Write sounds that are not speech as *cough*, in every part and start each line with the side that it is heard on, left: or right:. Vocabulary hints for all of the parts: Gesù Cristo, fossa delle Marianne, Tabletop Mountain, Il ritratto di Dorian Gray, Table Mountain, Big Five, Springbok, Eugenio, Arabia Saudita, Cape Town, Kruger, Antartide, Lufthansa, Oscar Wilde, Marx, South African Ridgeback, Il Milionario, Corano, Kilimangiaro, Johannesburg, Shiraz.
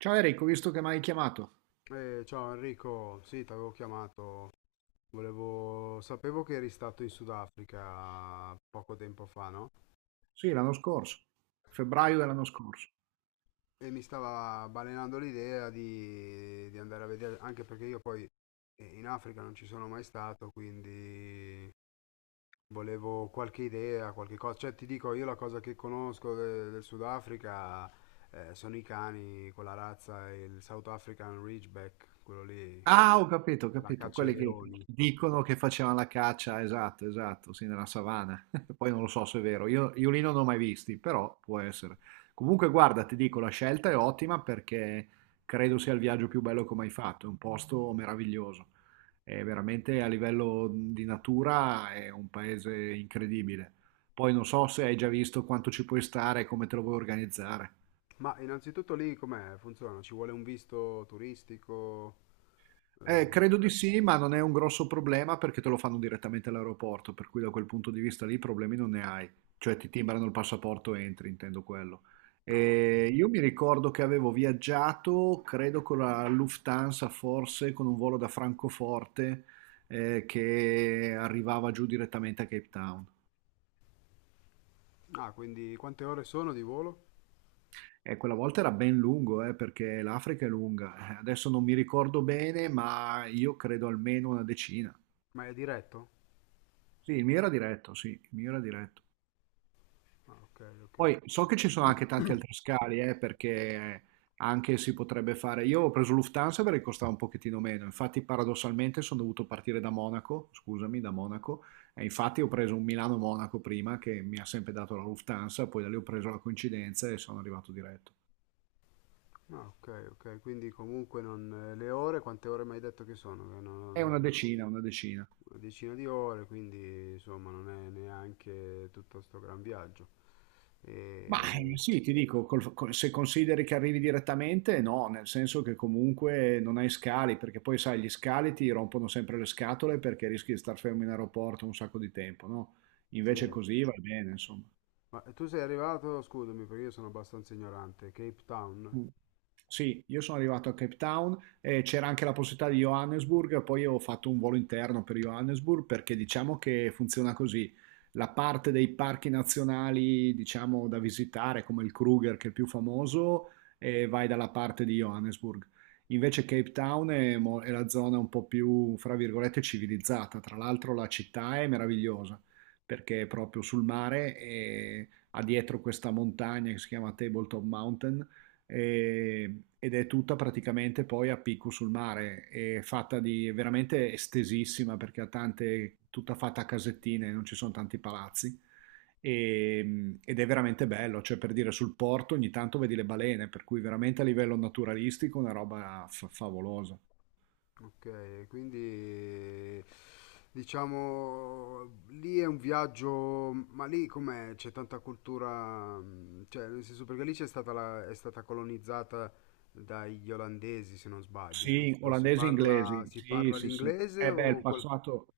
right: Ciao Eric, ho visto che mi hai chiamato.
left: Ciao Enrico, sì, ti avevo chiamato. Volevo... Sapevo che eri stato in Sudafrica poco tempo fa, no?
right: Sì, l'anno scorso,
left: E,
right: febbraio dell'anno scorso.
left: e mi stava balenando l'idea di andare a vedere, anche perché io poi in Africa non ci sono mai stato, quindi volevo qualche idea, qualche cosa. Cioè, ti dico, io la cosa che conosco del Sudafrica sono i cani, quella razza, il South African Ridgeback, quello lì,
right: Ah, ho capito, ho
left: la
right: capito.
left: caccia ai
right: Quelli che
left: leoni.
right: dicono che facevano la caccia, esatto, esatto, sì, nella savana. *laughs* Poi non lo so se è vero, io lì non ho mai visti, però può essere. Comunque, guarda, ti dico, la scelta è ottima perché credo sia il viaggio più bello che ho mai fatto. È un posto meraviglioso. È veramente a livello di natura è un paese incredibile. Poi non so se hai già visto quanto ci puoi stare e come te lo vuoi organizzare.
left: Ma innanzitutto lì com'è? Funziona? Ci vuole un visto turistico? Eh,
right: Credo di sì, ma non è un grosso problema perché te lo fanno direttamente all'aeroporto, per cui da quel punto di vista lì problemi non ne hai, cioè ti timbrano il passaporto e entri, intendo quello.
left: no, ottimo.
right: E io mi ricordo che avevo viaggiato, credo con la Lufthansa, forse con un volo da Francoforte, che arrivava giù direttamente a Cape Town.
left: Ah, quindi quante ore sono di volo?
right: E quella volta era ben lungo, perché l'Africa è lunga. Adesso non mi ricordo bene, ma io credo almeno una decina.
left: Ma è diretto?
right: Sì, il mio era diretto, sì, il mio era diretto.
left: Ah, ok, ok.
right: Poi so che ci sono anche tanti altri scali, perché anche si potrebbe fare. Io ho preso Lufthansa perché costava un pochettino meno. Infatti, paradossalmente, sono dovuto partire da Monaco, scusami, da Monaco. E infatti ho preso un Milano-Monaco prima che mi ha sempre dato la Lufthansa, poi da lì ho preso la coincidenza e sono arrivato diretto.
left: Ah, ok, ok. Quindi comunque non, le ore, quante ore mi hai detto che sono? Che
right: È
left: non
right: una
left: so.
right: decina, una decina.
left: Una decina di ore, quindi insomma non è neanche tutto sto gran viaggio.
right: Ma
left: E,
right: sì, ti dico, se consideri che arrivi direttamente, no, nel senso che comunque non hai scali, perché poi sai, gli scali ti rompono sempre le scatole perché rischi di star fermo in aeroporto un sacco di tempo, no?
left: sì.
right: Invece così va bene, insomma.
left: Ma tu sei arrivato, scusami perché io sono abbastanza ignorante, Cape Town?
right: Mm. Sì, io sono arrivato a Cape Town e c'era anche la possibilità di Johannesburg, poi ho fatto un volo interno per Johannesburg perché diciamo che funziona così. La parte dei parchi nazionali, diciamo, da visitare, come il Kruger che è il più famoso, e vai dalla parte di Johannesburg. Invece Cape Town è, è la zona un po' più, fra virgolette, civilizzata. Tra l'altro la città è meravigliosa perché è proprio sul mare e ha dietro questa montagna che si chiama Tabletop Mountain, ed è tutta praticamente poi a picco sul mare, è fatta di è veramente estesissima perché ha tante, tutta fatta a casettine, non ci sono tanti palazzi. Ed è veramente bello, cioè per dire sul porto ogni tanto vedi le balene, per cui veramente a livello naturalistico una roba favolosa.
left: Ok, quindi diciamo lì è un viaggio, ma lì com'è? C'è tanta cultura, mm, cioè nel senso perché lì c'è stata è stata colonizzata dagli olandesi se non sbaglio,
right: Sì,
left: giusto?
right: olandesi e inglesi,
left: Si
right: sì,
left: parla
right: sì, sì.
left: l'inglese
right: Eh beh,
left: o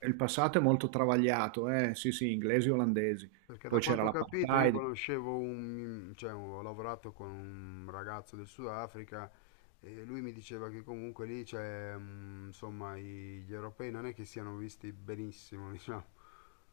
right: il passato è molto travagliato, eh? Sì, sì, inglesi e olandesi.
left: perché da
right: Poi c'era
left: quanto ho capito io
right: l'apartheid.
left: conoscevo un, cioè ho lavorato con un ragazzo del Sudafrica e lui mi diceva che comunque lì c'è, mm, insomma, gli europei non è che siano visti benissimo, *laughs* diciamo.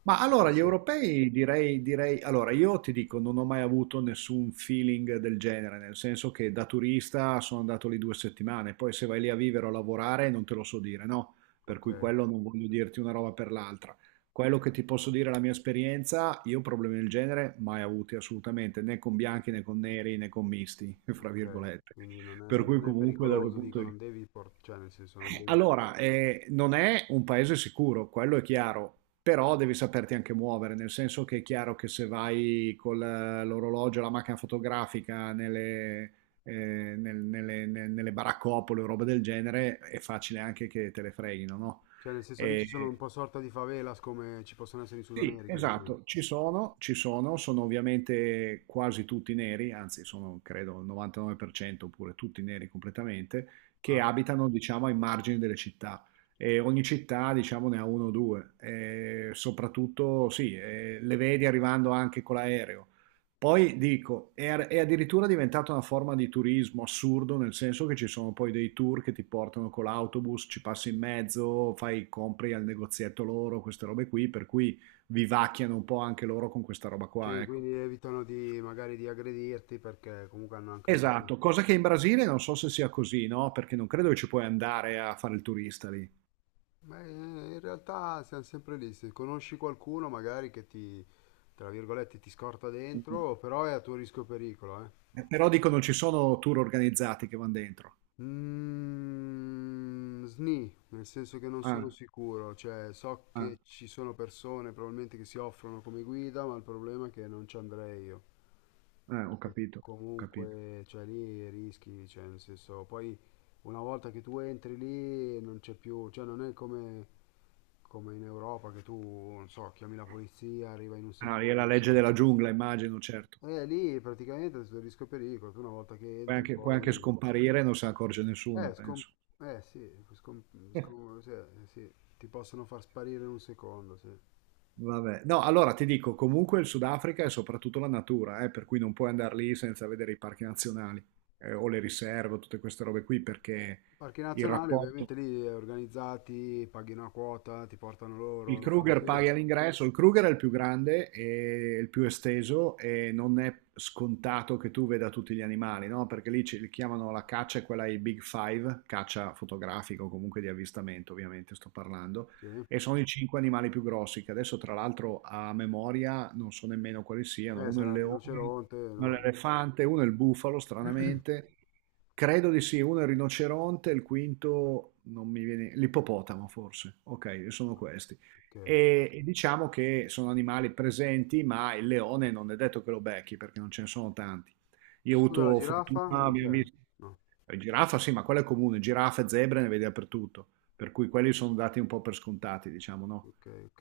right: Ma
left: Sì,
right: allora gli
left: sì.
right: europei direi, allora io ti dico, non ho mai avuto nessun feeling del genere, nel senso che da turista sono andato lì due settimane, poi se vai lì a vivere o a lavorare non te lo so dire, no? Per
left: Ok,
right: cui quello non voglio dirti una roba per l'altra. Quello che ti posso dire è la mia esperienza, io problemi del genere mai avuti assolutamente, né con bianchi né con neri né con misti, *laughs* fra
left: ok.
right: virgolette.
left: Quindi
right: Per cui
left: non è
right: comunque, da quel
left: pericoloso,
right: punto
left: dico,
right: di
left: non devi cioè nel senso non devi.
right: Allora, non è un paese sicuro, quello è chiaro, però devi saperti anche muovere, nel senso che è chiaro che se vai con l'orologio, la macchina fotografica nelle, eh, nel- nelle, ne- nelle baraccopole o roba del genere, è facile anche che te le freghino, no?
left: Cioè nel senso lì ci sono un
right: E-
left: po' sorta di favelas come ci possono essere in Sud
right: sì,
left: America, diciamo.
right: esatto, ci sono, sono ovviamente quasi tutti neri, anzi sono credo il 99% oppure tutti neri completamente, che
left: Ah,
right: abitano diciamo ai margini delle città e ogni città diciamo ne ha uno o due e soprattutto sì, le vedi arrivando anche con l'aereo. Poi dico, è addirittura diventata una forma di turismo assurdo, nel senso che ci sono poi dei tour che ti portano con l'autobus, ci passi in mezzo, fai compri al negozietto loro, queste robe qui, per cui vivacchiano un po' anche loro con questa roba
left: sì,
right: qua, ecco.
left: quindi evitano di magari di aggredirti perché comunque hanno anche un ruolo.
right: Esatto, cosa che in Brasile non so se sia così, no? Perché non credo che ci puoi andare a fare il turista lì.
left: Beh, in realtà siamo sempre lì, se conosci qualcuno magari tra virgolette, ti scorta dentro, però è a tuo rischio e pericolo, eh.
right: Però dico non ci sono tour organizzati che vanno dentro.
left: Mm, sni, nel senso che non sono
right: Ah,
left: sicuro, cioè so
right: ah,
left: che ci sono persone probabilmente che si offrono come guida, ma il problema è che non ci andrei io,
right: ho
left: perché
right: capito, ho capito.
left: comunque, cioè lì rischi, cioè nel senso, poi una volta che tu entri lì non c'è più, cioè non è come, come in Europa che tu, non so, chiami la polizia, arriva in un
right: Ah, lì è la
left: secondo,
right: legge
left: cioè.
right: della giungla, immagino, certo.
left: Lì praticamente è tutto il rischio e pericolo, tu una volta che entri
right: Puoi anche
left: poi...
right: scomparire e non se ne accorge nessuno,
left: Eh, scom-
right: penso.
left: eh sì, scom-
right: *laughs*
left: sì, ti possono far sparire in un secondo, sì.
right: Vabbè, no, allora ti dico, comunque il Sudafrica è soprattutto la natura, per cui non puoi andare lì senza vedere i parchi nazionali, o le riserve, o tutte queste robe qui, perché
left: Parchi
right: il
left: nazionali,
right: rapporto.
left: ovviamente lì organizzati, paghi una quota, ti portano
right: Il
left: loro, lo fanno
right: Kruger
left: che?
right: paga l'ingresso, il Kruger è il più grande e il più esteso e non è scontato che tu veda tutti gli animali, no? Perché lì ci li chiamano la caccia, è quella ai Big Five, caccia fotografica o comunque di avvistamento, ovviamente sto parlando,
left: Sì.
right: e sono i cinque animali più grossi, che adesso tra l'altro a memoria non so nemmeno quali siano, uno è il
left: Sarà il
right: leone,
left: rinoceronte,
right: uno è
left: no,
right: l'elefante, uno è il bufalo, stranamente, credo di sì, uno è il rinoceronte, il quinto non mi viene, l'ippopotamo forse. Ok, sono questi.
left: ok.
right: E diciamo che sono animali presenti, ma il leone non è detto che lo becchi perché non ce ne sono tanti. Io ho
left: Scusa, la
right: avuto
left: giraffa?
right: fortuna,
left: Non
right: abbiamo
left: c'è?
right: visto.
left: No,
right: Giraffa, sì, ma quella è comune, giraffe, zebre ne vedi dappertutto, per cui quelli sono dati un po' per scontati, diciamo, no?
left: ok, ok.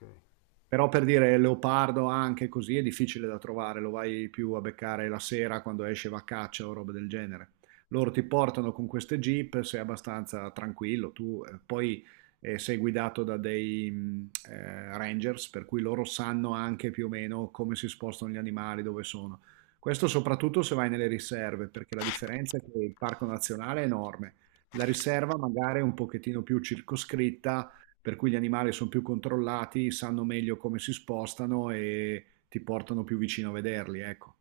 right: Però per dire leopardo anche così è difficile da trovare, lo vai più a beccare la sera quando esce va a caccia o roba del genere. Loro ti portano con queste jeep, sei abbastanza tranquillo, tu poi sei guidato da dei rangers, per cui loro sanno anche più o meno come si spostano gli animali, dove sono. Questo soprattutto se vai nelle riserve, perché la differenza è che il parco nazionale è enorme. La riserva magari è un pochettino più circoscritta, per cui gli animali sono più controllati, sanno meglio come si spostano e ti portano più vicino a vederli, ecco.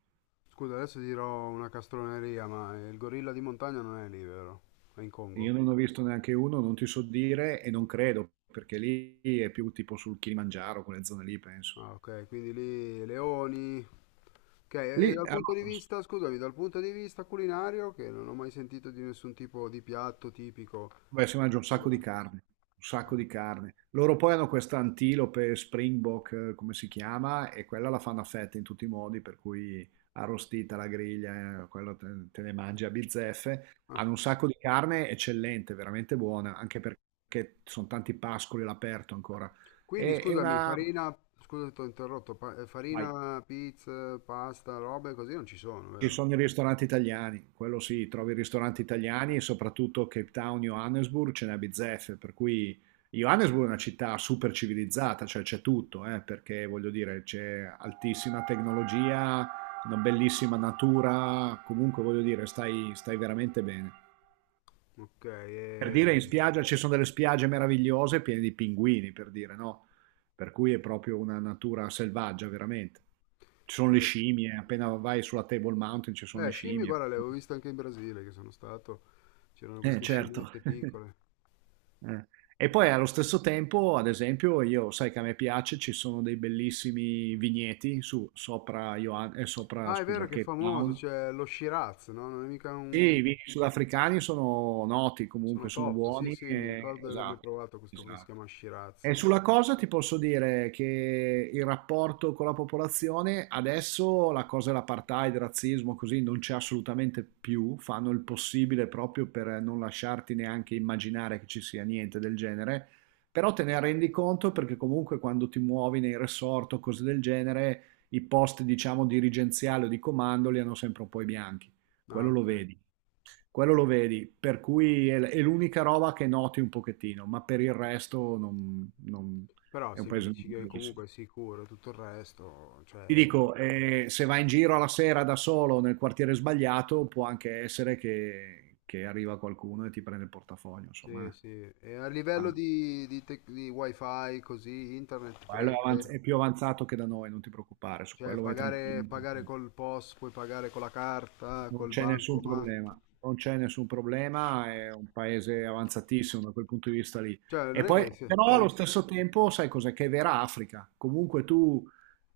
left: Scusa, adesso dirò una castroneria, ma il gorilla di montagna non è lì, vero? È in Congo.
right: Io non ho visto neanche uno, non ti so dire e non credo, perché lì è più tipo sul Kilimangiaro, quelle zone lì, penso.
left: Ah, ok, quindi lì leoni. Ok, e
right: Lì,
left: dal
right: allora,
left: punto di vista, scusami, dal punto di vista culinario, che non ho mai sentito di nessun tipo di piatto tipico
right: beh, si mangia un sacco di
left: sudafricano.
right: carne, un sacco
left: Ok.
right: di carne. Loro poi hanno questa antilope Springbok, come si chiama, e quella la fanno a fette in tutti i modi, per cui arrostita alla griglia, quello te, te ne mangi a bizzeffe.
left: Ah,
right: Hanno un sacco di carne eccellente, veramente buona, anche perché sono tanti pascoli all'aperto ancora.
left: quindi
right: E
left: scusami,
right: una.
left: farina, scusa se ti ho interrotto,
right: Vai.
left: farina, pizza, pasta, robe così non ci sono,
right: Ci
left: vero?
right: sono i ristoranti italiani, quello sì, trovi i ristoranti italiani e soprattutto Cape Town, Johannesburg ce n'è a bizzeffe, per cui Johannesburg è una città super civilizzata, cioè c'è tutto, perché voglio dire c'è altissima tecnologia, una bellissima natura, comunque voglio dire stai veramente bene.
left: Ok,
right: Per
left: e...
right: dire in spiaggia ci sono delle spiagge meravigliose piene di pinguini, per dire, no? Per cui è proprio una natura selvaggia, veramente. Ci sono le scimmie, appena vai sulla Table Mountain ci sono le
left: Scimmie,
right: scimmie.
left: guarda, le avevo viste anche in Brasile, che sono stato, c'erano queste
right: Certo.
left: scimmiette
right: *laughs*
left: piccole.
right: Eh. E
left: Sì,
right: poi
left: sì.
right: allo stesso tempo, ad esempio, io sai che a me piace, ci sono dei bellissimi vigneti su, sopra,
left: Ah, è
right: scusa,
left: vero che è
right: Cape
left: famoso,
right: Town.
left: c'è lo Shiraz, no? Non è mica
right: Sì,
left: un...
right: i vini sudafricani sono noti comunque,
left: Sono
right: sono
left: top, sì,
right: buoni.
left: sì, mi
right: eh,
left: ricordo di averne
right: esatto,
left: provato questo qui che si
right: esatto.
left: chiama Shiraz.
right: E sulla cosa ti posso dire che il rapporto con la popolazione, adesso la cosa dell'apartheid, il razzismo, così non c'è assolutamente più, fanno il possibile proprio per non lasciarti neanche immaginare che ci sia niente del genere, però te ne rendi conto perché comunque quando ti muovi nei resort o cose del genere, i posti diciamo dirigenziali o di comando li hanno sempre un po' i bianchi,
left: Ah,
right: quello lo
left: ok.
right: vedi. Quello lo vedi, per cui è l'unica roba che noti un pochettino, ma per il resto
left: Però
right: è un
left: se mi
right: paese
left: dici che
right: normalissimo.
left: comunque è sicuro, tutto il resto,
right: Ti
left: cioè,
right: dico, se vai in giro alla sera da solo nel quartiere sbagliato, può anche essere che arriva qualcuno e ti prende il portafoglio, insomma.
left: sì, sì. E a livello
right: Ah,
left: di wifi, così, internet
right: quello è, avanz-
left: prende,
right: è più avanzato che da noi, non ti preoccupare, su
left: cioè,
right: quello vai tranquillo.
left: pagare col POS, puoi pagare con la carta,
right: Non
left: col
right: c'è nessun
left: bancomat.
right: problema, non c'è nessun problema, è un paese avanzatissimo da quel punto di vista lì.
left: Cioè,
right: E
left: non è
right: poi,
left: che
right: però allo
left: siamo...
right: stesso tempo, sai cos'è? Che è vera Africa. Comunque tu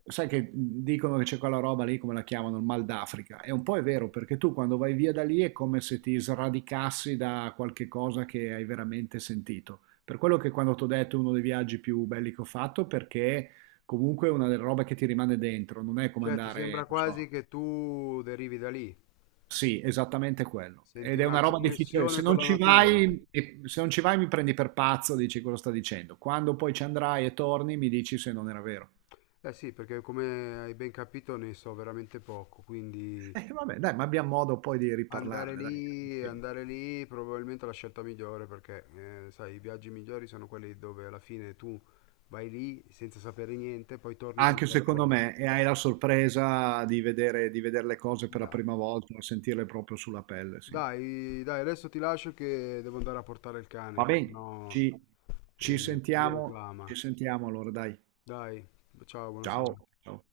right: sai che dicono che c'è quella roba lì, come la chiamano, il mal d'Africa. E un po' è vero, perché tu quando vai via da lì è come se ti sradicassi da qualche cosa che hai veramente sentito. Per quello che quando ti ho detto è uno dei viaggi più belli che ho fatto, perché comunque è una delle robe che ti rimane dentro, non è come
left: Cioè, ti
right: andare,
left: sembra
right: non so.
left: quasi che tu derivi da lì,
right: Sì, esattamente quello.
left: senti
right: Ed è
left: una
right: una roba difficile. Se
left: connessione con
right: non
left: la
right: ci
left: natura.
right: vai, se non ci vai mi prendi per pazzo, dici cosa sta dicendo. Quando poi ci andrai e torni, mi dici se non era vero.
left: Eh sì, perché come hai ben capito ne so veramente poco, quindi
right: *laughs* Vabbè, dai, ma abbiamo modo poi di riparlarne, dai. Tranquillo.
left: andare lì probabilmente è la scelta migliore perché sai, i viaggi migliori sono quelli dove alla fine tu vai lì senza sapere niente, poi torni con
right: Anche secondo
left: qualcosa.
right: me, e hai la sorpresa di vedere, le cose per la
left: Dai,
right: prima volta, sentirle proprio sulla pelle, sì.
left: dai, dai, adesso ti lascio che devo andare a portare il cane,
right: Va
left: che
right: bene,
left: sennò mi reclama.
right: ci sentiamo allora, dai.
left: Dai, ciao,
right: Ciao.
left: buonasera.
right: Ciao.